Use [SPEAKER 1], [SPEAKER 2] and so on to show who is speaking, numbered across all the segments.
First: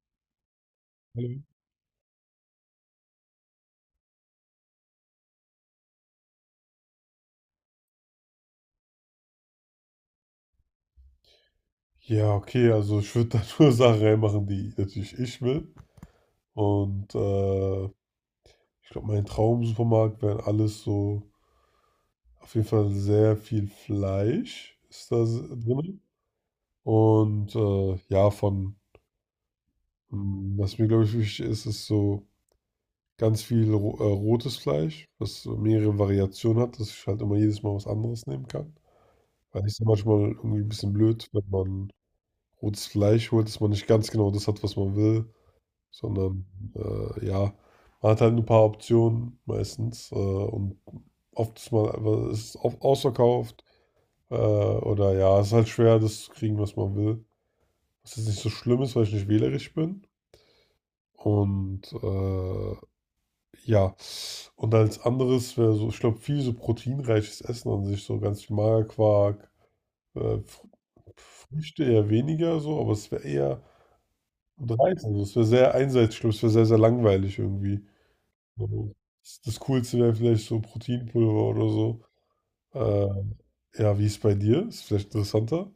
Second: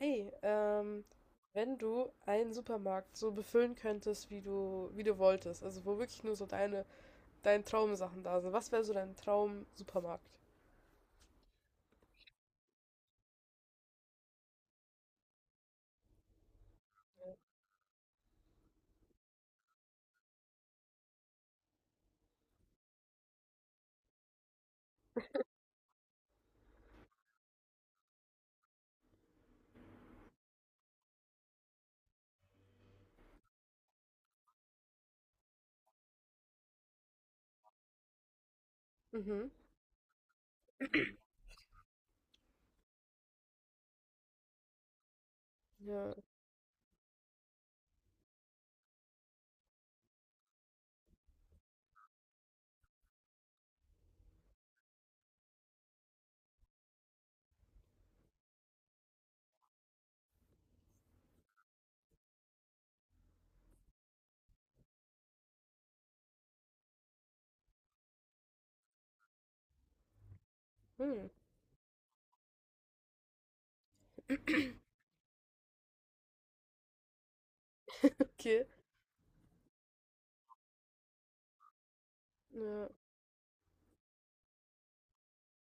[SPEAKER 1] Hey,
[SPEAKER 2] Hallo.
[SPEAKER 1] wenn du einen Supermarkt so befüllen könntest, wie du wolltest, also wo wirklich nur so deine Traumsachen da sind, was wäre so dein Traum-Supermarkt?
[SPEAKER 2] Ja, okay, also ich würde da nur Sachen reinmachen, die natürlich ich will. Und äh, Ich glaube, mein Traumsupermarkt wären alles so, auf jeden Fall sehr viel Fleisch ist da drin. Und ja, was mir glaube ich wichtig ist, ist so ganz viel ro rotes Fleisch, was so mehrere Variationen hat, dass ich halt immer jedes Mal was anderes nehmen kann.
[SPEAKER 1] Mhm.
[SPEAKER 2] Weil ich es manchmal irgendwie ein bisschen blöd, wenn man rotes Fleisch holt, dass man nicht ganz genau das hat, was man will,
[SPEAKER 1] Ja.
[SPEAKER 2] sondern ja, man hat halt ein paar Optionen meistens, und oft ist man, aber es ist oft ausverkauft, oder ja, es ist halt schwer, das zu kriegen, was man will. Was jetzt nicht so schlimm ist, weil ich nicht wählerisch bin. Und äh, ja, und als anderes wäre so, ich glaube, viel so proteinreiches Essen an sich, so ganz viel Magerquark, Fr
[SPEAKER 1] Hm.
[SPEAKER 2] Früchte eher weniger so, aber es wäre eher und Reis, also es wäre sehr einseitig, ich glaube, es wäre sehr, sehr langweilig irgendwie.
[SPEAKER 1] Okay.
[SPEAKER 2] Mhm. Das Coolste wäre vielleicht so Proteinpulver oder so.
[SPEAKER 1] Ja.
[SPEAKER 2] Ähm, ja, wie ist es bei dir? Ist vielleicht interessanter.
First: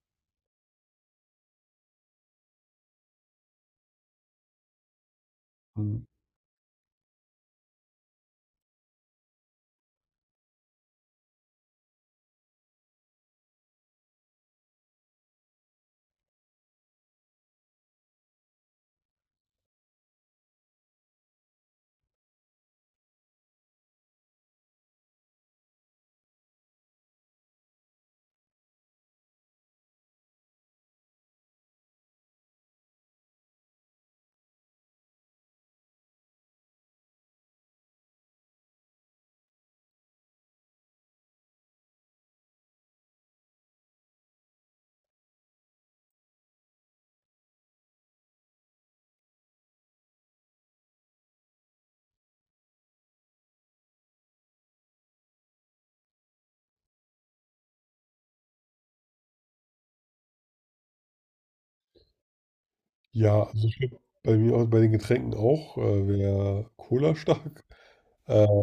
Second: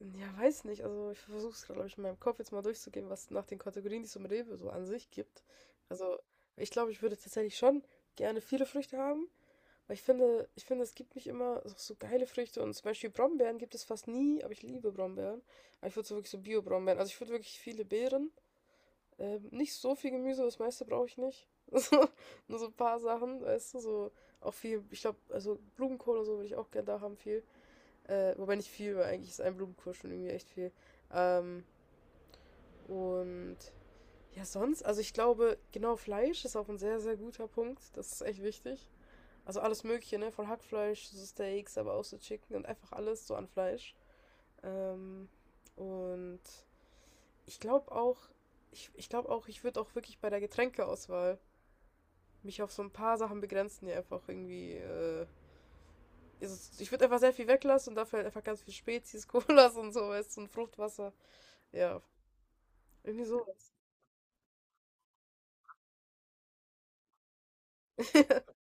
[SPEAKER 1] Ja, weiß nicht. Also ich versuche es, glaube ich, in meinem Kopf jetzt mal durchzugehen, was nach den Kategorien, die es im Rewe so an sich gibt.
[SPEAKER 2] Mhm.
[SPEAKER 1] Also ich glaube, ich würde tatsächlich schon gerne viele Früchte haben. Aber ich finde, es gibt nicht immer so geile Früchte. Und zum Beispiel Brombeeren gibt es fast nie, aber ich liebe Brombeeren. Aber ich würde so wirklich so Bio-Brombeeren. Also ich würde wirklich viele Beeren. Nicht so viel Gemüse, das meiste brauche ich nicht. So, nur so ein paar Sachen, weißt du, so auch viel, ich glaube, also Blumenkohl und so würde ich auch gerne da haben, viel. Wobei nicht viel, weil eigentlich ist ein Blumenkohl schon irgendwie echt viel. Ähm, und ja, sonst, also ich glaube, genau, Fleisch ist auch ein sehr, sehr guter Punkt. Das ist echt wichtig. Also alles Mögliche, ne? Von Hackfleisch, so Steaks, aber auch so Chicken und einfach alles so an Fleisch. Ähm, und Ich glaube auch, ich glaube auch, ich würde auch wirklich bei der Getränkeauswahl mich auf so ein paar Sachen begrenzen, die einfach irgendwie. Ich würde einfach sehr viel weglassen und dafür halt einfach ganz viel Spezies, Colas und sowas und Fruchtwasser. Ja, irgendwie
[SPEAKER 2] Ja, also
[SPEAKER 1] sowas.
[SPEAKER 2] ich glaube, bei mir auch, bei den Getränken auch, wäre Cola stark. Äh,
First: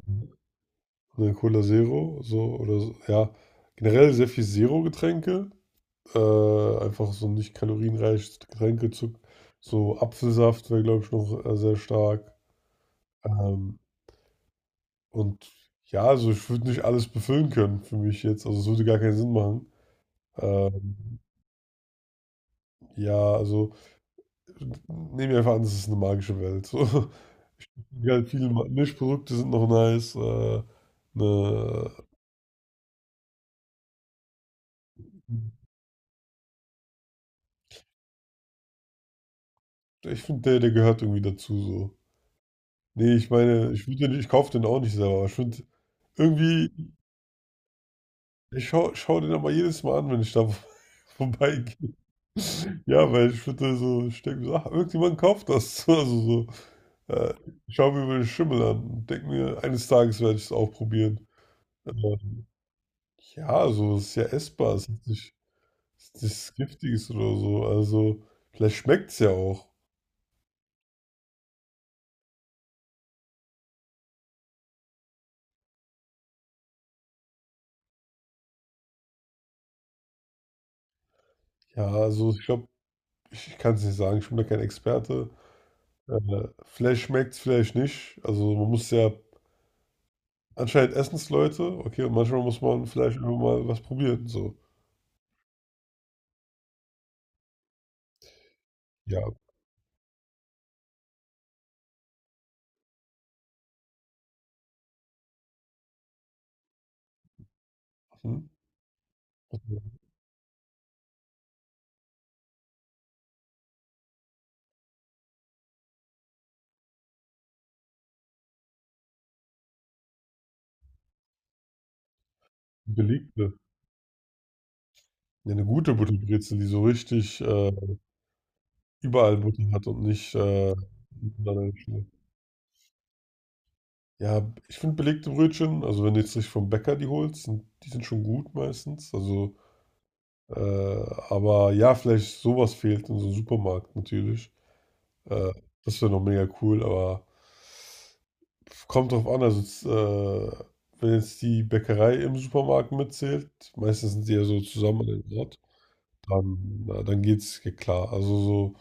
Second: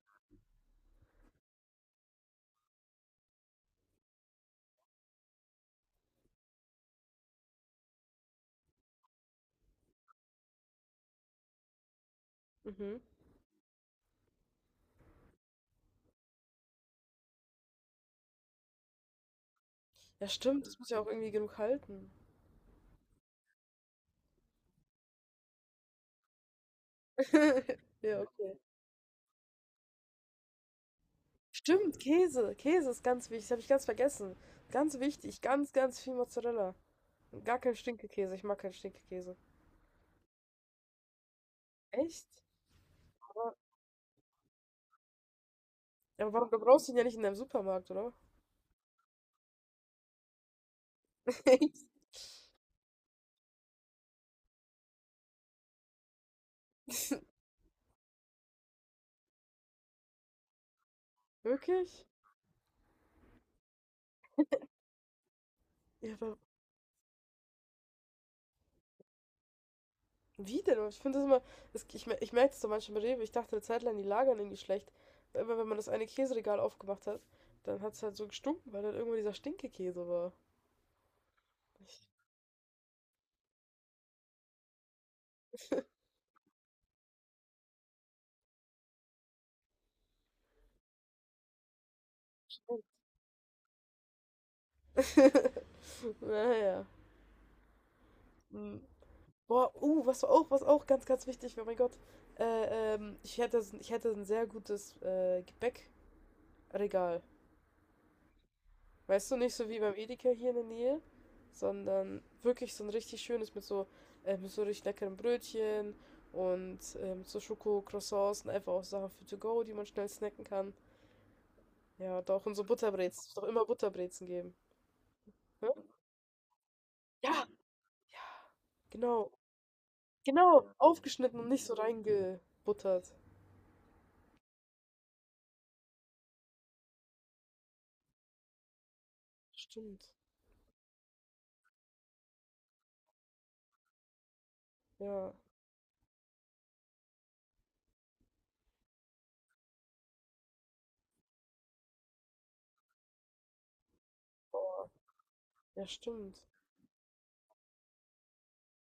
[SPEAKER 2] ne, Cola Zero, so oder so. Ja, generell sehr viel Zero-Getränke. Einfach so nicht kalorienreiches Getränke. So Apfelsaft wäre, glaube ich, noch sehr stark.
[SPEAKER 1] Mhm.
[SPEAKER 2] Ähm, und ja, also ich würde nicht alles befüllen können für mich jetzt. Also es würde gar keinen Sinn machen.
[SPEAKER 1] Ja, stimmt, das muss ja auch
[SPEAKER 2] Ähm,
[SPEAKER 1] irgendwie genug halten.
[SPEAKER 2] ja, also nehmen wir einfach an, es ist eine magische Welt. So,
[SPEAKER 1] Ja,
[SPEAKER 2] ja, viele
[SPEAKER 1] okay.
[SPEAKER 2] Mischprodukte sind noch nice. Ne,
[SPEAKER 1] Stimmt, Käse. Käse ist ganz wichtig. Das habe ich ganz vergessen. Ganz wichtig. Ganz, ganz viel Mozzarella. Und gar kein Stinkekäse. Ich mag keinen Stinkekäse.
[SPEAKER 2] ich finde, der gehört irgendwie dazu. So.
[SPEAKER 1] Echt?
[SPEAKER 2] Nee, ich
[SPEAKER 1] Aber,
[SPEAKER 2] meine, würd den, ich kaufe den auch nicht selber, aber ich finde
[SPEAKER 1] ja, aber warum, du
[SPEAKER 2] irgendwie,
[SPEAKER 1] brauchst ihn ja nicht in deinem Supermarkt, oder?
[SPEAKER 2] ich schau den aber jedes Mal an, wenn ich da
[SPEAKER 1] Echt?
[SPEAKER 2] vorbeigehe. Ja, weil ich würde so, ich denke mir so, ach, irgendjemand kauft das. Also so, äh, ich schaue mir über den Schimmel an und denke mir, eines Tages werde ich es auch probieren.
[SPEAKER 1] Wirklich?
[SPEAKER 2] Ähm, Ja, also es ist ja essbar, es
[SPEAKER 1] Ja,
[SPEAKER 2] ist
[SPEAKER 1] aber
[SPEAKER 2] nichts Giftiges oder so. Also vielleicht schmeckt es ja auch.
[SPEAKER 1] wie denn? Ich finde das immer, das, ich merke das so manchmal bei Rewe. Ich dachte eine Zeit lang, die lagern irgendwie schlecht. Weil immer, wenn man das eine Käseregal aufgemacht hat, dann hat es halt so gestunken, weil dann irgendwo dieser Stinkekäse war.
[SPEAKER 2] Ja,
[SPEAKER 1] Ich,
[SPEAKER 2] also ich glaube, ich kann es nicht sagen, ich bin da kein Experte. Vielleicht schmeckt es, vielleicht nicht. Also anscheinend essen es Leute, okay, und manchmal muss man vielleicht einfach mal was probieren. So,
[SPEAKER 1] naja. Hm.
[SPEAKER 2] ja,
[SPEAKER 1] Was auch, was auch ganz, ganz wichtig war, mein Gott. Ich hätte ein sehr gutes Gebäckregal.
[SPEAKER 2] hm.
[SPEAKER 1] Weißt du, nicht so wie beim Edeka hier in der Nähe, sondern wirklich so ein richtig schönes mit so richtig leckeren Brötchen und mit so Schoko-Croissants und einfach auch Sachen für to go, die man schnell snacken kann. Ja, doch, und so Butterbrezen. Es muss doch
[SPEAKER 2] Belegte.
[SPEAKER 1] immer Butterbrezen geben.
[SPEAKER 2] Ja, eine
[SPEAKER 1] Ne?
[SPEAKER 2] gute Butterbrezel, die so richtig
[SPEAKER 1] Ja,
[SPEAKER 2] äh,
[SPEAKER 1] genau.
[SPEAKER 2] überall Butter hat und nicht
[SPEAKER 1] Genau,
[SPEAKER 2] äh,
[SPEAKER 1] aufgeschnitten und nicht so reingebuttert.
[SPEAKER 2] ja, ich finde belegte Brötchen, also wenn du jetzt nicht vom Bäcker die holst, die sind schon gut meistens. Also,
[SPEAKER 1] Stimmt.
[SPEAKER 2] äh, aber ja, vielleicht sowas fehlt in so einem Supermarkt natürlich.
[SPEAKER 1] Ja.
[SPEAKER 2] Äh, Das wäre noch mega cool, aber kommt drauf an. Also, wenn jetzt die Bäckerei im Supermarkt mitzählt, meistens sind die ja so
[SPEAKER 1] Boah.
[SPEAKER 2] zusammen an einem Ort,
[SPEAKER 1] Ja, stimmt.
[SPEAKER 2] dann, na, dann geht's ja klar. Also so,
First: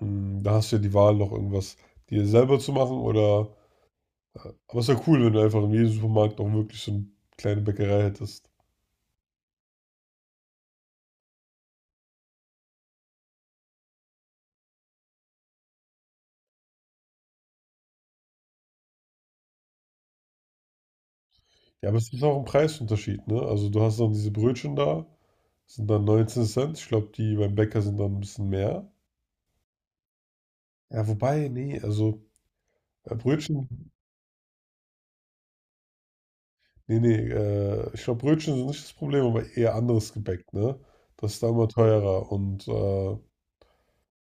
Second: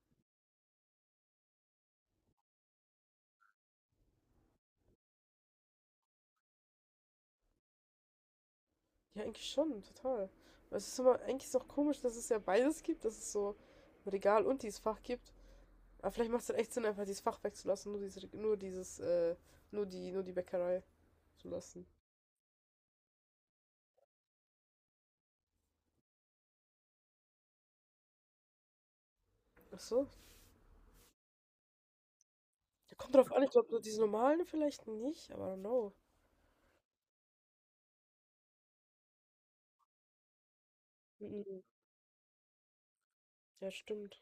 [SPEAKER 2] mh, da hast du ja die Wahl, noch irgendwas dir selber zu machen, oder aber es ist ja cool, wenn du einfach in jedem Supermarkt auch wirklich so eine kleine Bäckerei hättest.
[SPEAKER 1] Ja, eigentlich schon, total. Aber es ist immer, eigentlich ist auch komisch, dass es ja beides gibt, dass es so ein Regal und dieses Fach gibt. Aber vielleicht macht es dann echt Sinn, einfach dieses Fach wegzulassen, nur dieses, nur die Bäckerei zu lassen.
[SPEAKER 2] Ja, aber es ist auch ein Preisunterschied, ne? Also du hast dann diese Brötchen da, sind dann 19 Cent. Ich glaube, die beim Bäcker sind dann ein bisschen mehr.
[SPEAKER 1] Ach so.
[SPEAKER 2] Ja, wobei, nee, also
[SPEAKER 1] Ja, kommt
[SPEAKER 2] äh,
[SPEAKER 1] drauf an, ich glaube,
[SPEAKER 2] Brötchen,
[SPEAKER 1] diese normalen vielleicht nicht, aber I don't know.
[SPEAKER 2] ich glaube, Brötchen sind nicht das Problem, aber eher anderes Gebäck, ne? Das ist dann
[SPEAKER 1] Mhm.
[SPEAKER 2] immer teurer und
[SPEAKER 1] Ja, stimmt.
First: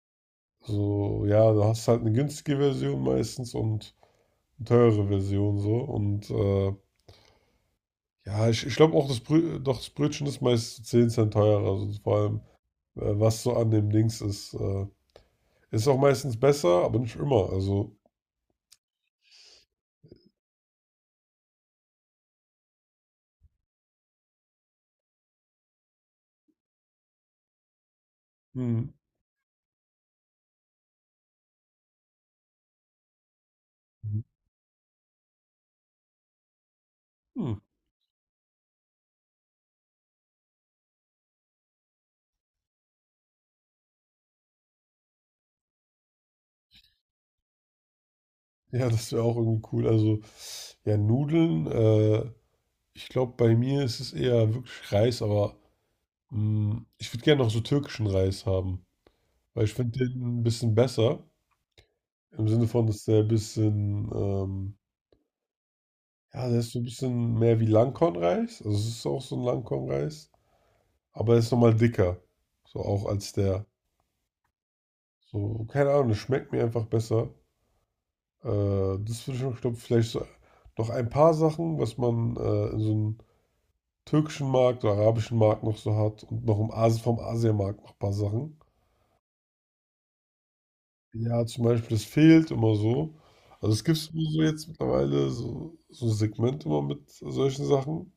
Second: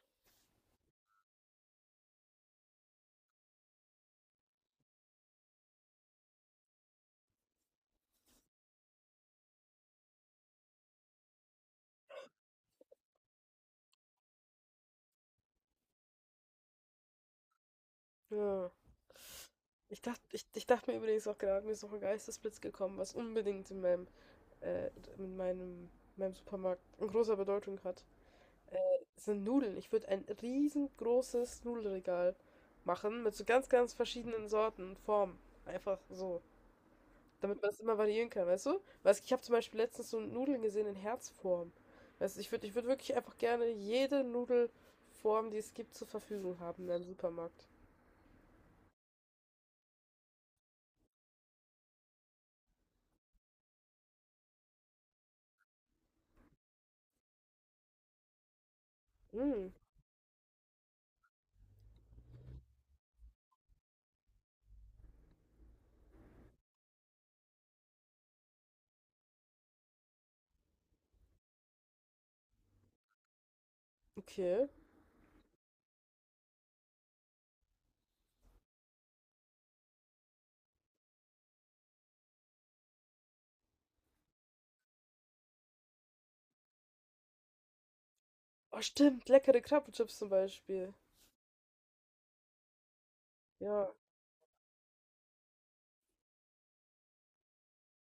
[SPEAKER 2] so, ja, du hast halt eine günstige Version meistens und eine teure Version so und ja, ich glaube auch, das, Brö doch, das Brötchen ist meist 10 Cent teurer. Also vor allem, was so an dem Dings ist. Ist auch meistens besser, aber nicht immer. Also,
[SPEAKER 1] Ja. Ich dachte, ich dachte mir übrigens auch gerade, mir ist noch ein Geistesblitz gekommen, was unbedingt in äh, in meinem, meinem Supermarkt eine große Bedeutung hat. Äh,
[SPEAKER 2] hm.
[SPEAKER 1] Sind Nudeln. Ich würde ein riesengroßes Nudelregal machen mit so ganz, ganz verschiedenen Sorten, Formen. Einfach so.
[SPEAKER 2] Hm.
[SPEAKER 1] Damit man es immer variieren kann, weißt du? Weißt, ich habe zum Beispiel letztens so Nudeln gesehen in Herzform. Weißt du, ich würd wirklich einfach gerne jede Nudelform, die es gibt, zur Verfügung haben in einem Supermarkt.
[SPEAKER 2] Ja, das wäre auch irgendwie cool. Also, ja, ich glaube, bei mir ist es eher wirklich Reis, aber hm, ich würde gerne noch so türkischen Reis haben. Weil
[SPEAKER 1] Hm,
[SPEAKER 2] ich finde den ein bisschen besser. Im Sinne von, dass der ein bisschen, ja, der ist so ein bisschen mehr wie Langkornreis. Also, es ist auch so ein Langkornreis. Aber es ist nochmal dicker. So auch als der.
[SPEAKER 1] okay.
[SPEAKER 2] So, keine Ahnung, das schmeckt mir einfach besser. Äh, Das würde ich noch, glaube vielleicht so noch ein paar Sachen, was man in so einem türkischen Markt oder arabischen Markt noch so hat und noch im Asien, vom Asienmarkt noch ein paar Sachen.
[SPEAKER 1] Oh, stimmt, leckere Krabbenchips zum Beispiel.
[SPEAKER 2] Ja, zum Beispiel, das fehlt immer so. Also es
[SPEAKER 1] Ja.
[SPEAKER 2] gibt so jetzt mittlerweile so, so ein Segment immer mit solchen Sachen.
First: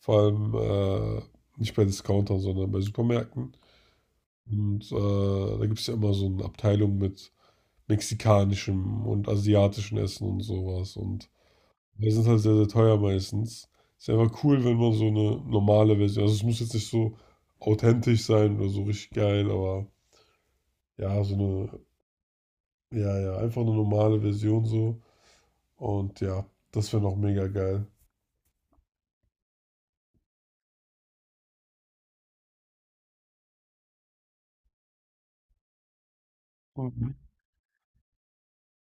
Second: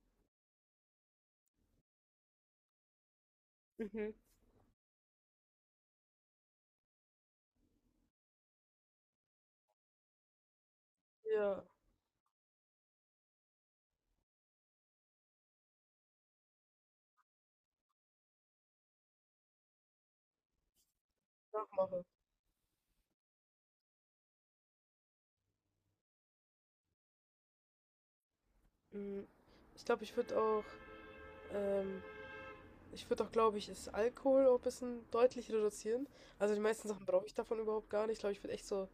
[SPEAKER 2] Vor allem äh, nicht bei Discountern, sondern bei Supermärkten.
[SPEAKER 1] Mhm.
[SPEAKER 2] Und da gibt es ja immer so eine Abteilung mit mexikanischem und asiatischem Essen und sowas. Und
[SPEAKER 1] Ja,
[SPEAKER 2] die sind halt sehr, sehr teuer meistens. Ist einfach cool, wenn man so eine normale Version, also es muss jetzt nicht so authentisch sein oder so richtig geil, aber ja, so eine,
[SPEAKER 1] nachmache.
[SPEAKER 2] ja, ja, einfach eine normale Version so. Und ja, das wäre noch mega geil.
[SPEAKER 1] Mhm. Ich glaube, ich würde auch ähm, glaube ich, das Alkohol auch ein bisschen deutlich reduzieren. Also die meisten Sachen
[SPEAKER 2] Mhm.
[SPEAKER 1] brauche ich davon überhaupt gar nicht. Ich glaube, ich würde echt so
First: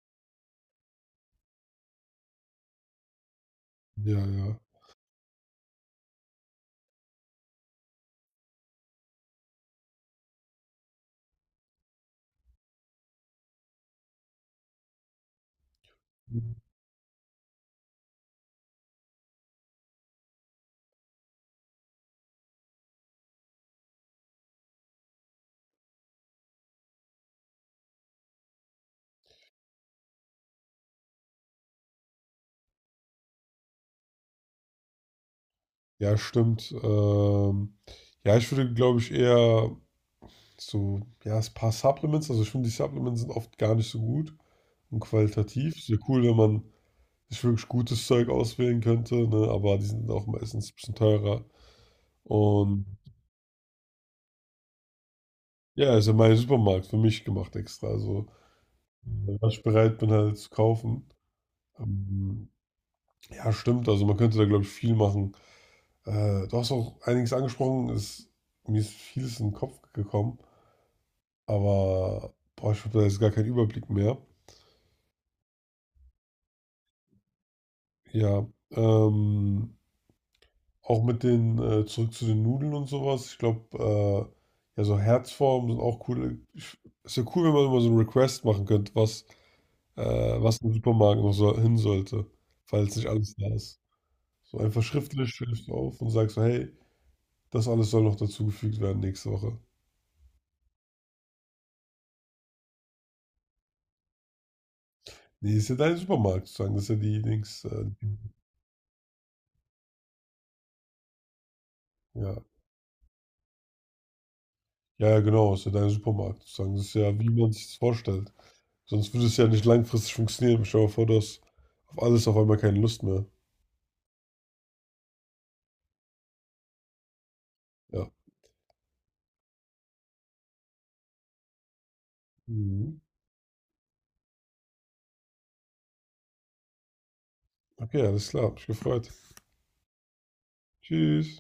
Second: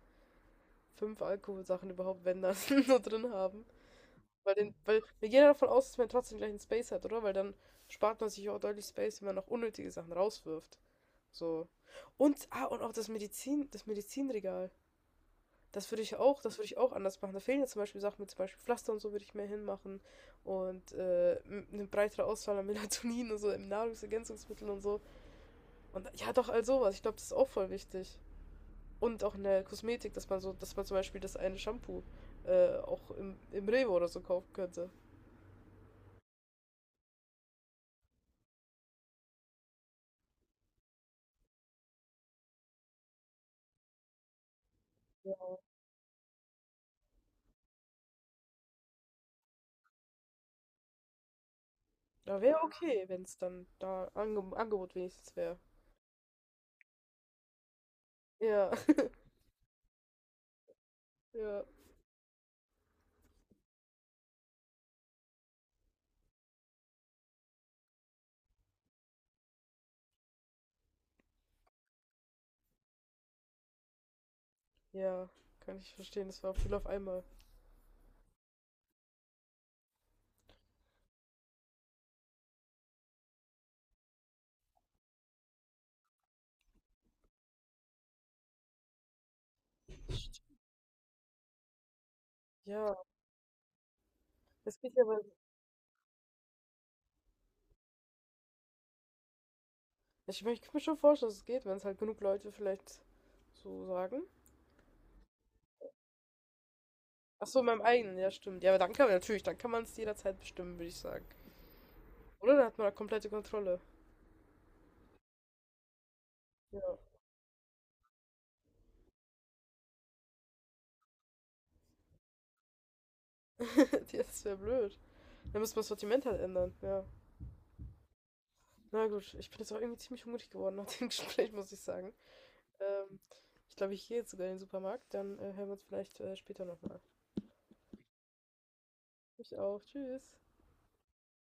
[SPEAKER 1] fünf Alkoholsachen überhaupt, wenn das, so drin haben.
[SPEAKER 2] Ja, ja.
[SPEAKER 1] Weil wir gehen ja davon aus, dass man trotzdem gleich einen Space hat, oder? Weil dann spart man sich auch deutlich Space, wenn man noch unnötige Sachen rauswirft. So. Und auch das Medizin, das Medizinregal. Das würde ich auch, das würde ich auch anders machen. Da fehlen ja zum Beispiel Sachen mit zum Beispiel Pflaster und so würde ich mehr hinmachen. Und eine breitere Auswahl an Melatonin und so, im Nahrungsergänzungsmitteln und so. Und ja, doch, all sowas. Ich glaube, das ist auch voll wichtig. Und auch in der Kosmetik, dass man so, dass man zum Beispiel das eine Shampoo im Rewe oder so kaufen könnte.
[SPEAKER 2] Ja, stimmt. Ja, ich würde, glaube ich, eher so, ja, ein paar Supplements. Also ich finde, die Supplements sind oft gar nicht so gut und
[SPEAKER 1] Ja,
[SPEAKER 2] qualitativ. Sehr cool, wenn man sich wirklich gutes Zeug auswählen könnte, ne? Aber die sind auch meistens ein bisschen teurer.
[SPEAKER 1] da wäre
[SPEAKER 2] Und
[SPEAKER 1] okay, wenn es dann da Angebot wenigstens wäre.
[SPEAKER 2] ja, ist ja mein Supermarkt für mich gemacht extra. Also,
[SPEAKER 1] Ja,
[SPEAKER 2] was ich bereit bin, halt zu kaufen.
[SPEAKER 1] ja,
[SPEAKER 2] Ähm, ja, stimmt. Also, man könnte da, glaube ich, viel machen. Du hast auch einiges angesprochen. Mir ist vieles in den Kopf gekommen. Aber, boah, ich habe da jetzt gar keinen Überblick mehr.
[SPEAKER 1] ja, kann ich verstehen. Das war auch viel auf einmal.
[SPEAKER 2] Ja, ähm, auch mit den, zurück zu den Nudeln und sowas. Ich glaube, ja, so Herzformen sind auch cool. Ich, ist ja cool, wenn man immer so einen Request machen könnte, was im Supermarkt noch so hin sollte,
[SPEAKER 1] Ja,
[SPEAKER 2] falls nicht alles da ist. So
[SPEAKER 1] das
[SPEAKER 2] einfach
[SPEAKER 1] geht ja, weil
[SPEAKER 2] schriftlich schreibst du auf und sagst so, hey, das alles soll noch dazugefügt werden nächste Woche.
[SPEAKER 1] ich kann mir schon vorstellen, dass es geht, wenn es halt genug Leute vielleicht so sagen.
[SPEAKER 2] Nee, ist ja dein Supermarkt sozusagen. Das ist ja die
[SPEAKER 1] Ach so,
[SPEAKER 2] Dings,
[SPEAKER 1] in meinem
[SPEAKER 2] äh,
[SPEAKER 1] eigenen, ja, stimmt. Ja, aber dann kann man natürlich, dann kann man es jederzeit bestimmen, würde ich sagen.
[SPEAKER 2] Ja.
[SPEAKER 1] Oder dann hat man da komplette Kontrolle.
[SPEAKER 2] Ja, ja, genau, ist ja dein Supermarkt sozusagen. Das ist
[SPEAKER 1] Ja.
[SPEAKER 2] ja, wie man sich das vorstellt. Sonst würde es ja nicht langfristig funktionieren. Stell dir mal vor, du hast auf alles auf einmal keine Lust mehr.
[SPEAKER 1] Das wäre blöd. Dann müssen wir das Sortiment halt ändern, ja.
[SPEAKER 2] Ja.
[SPEAKER 1] Na gut, ich bin jetzt auch irgendwie ziemlich hungrig geworden nach dem Gespräch, muss ich sagen.
[SPEAKER 2] Mhm.
[SPEAKER 1] Ähm, Ich glaube, ich gehe jetzt sogar in den Supermarkt, dann hören wir uns vielleicht später nochmal.
[SPEAKER 2] Okay, alles klar. Hab mich gefreut.
[SPEAKER 1] Ich auch, tschüss.
[SPEAKER 2] Tschüss.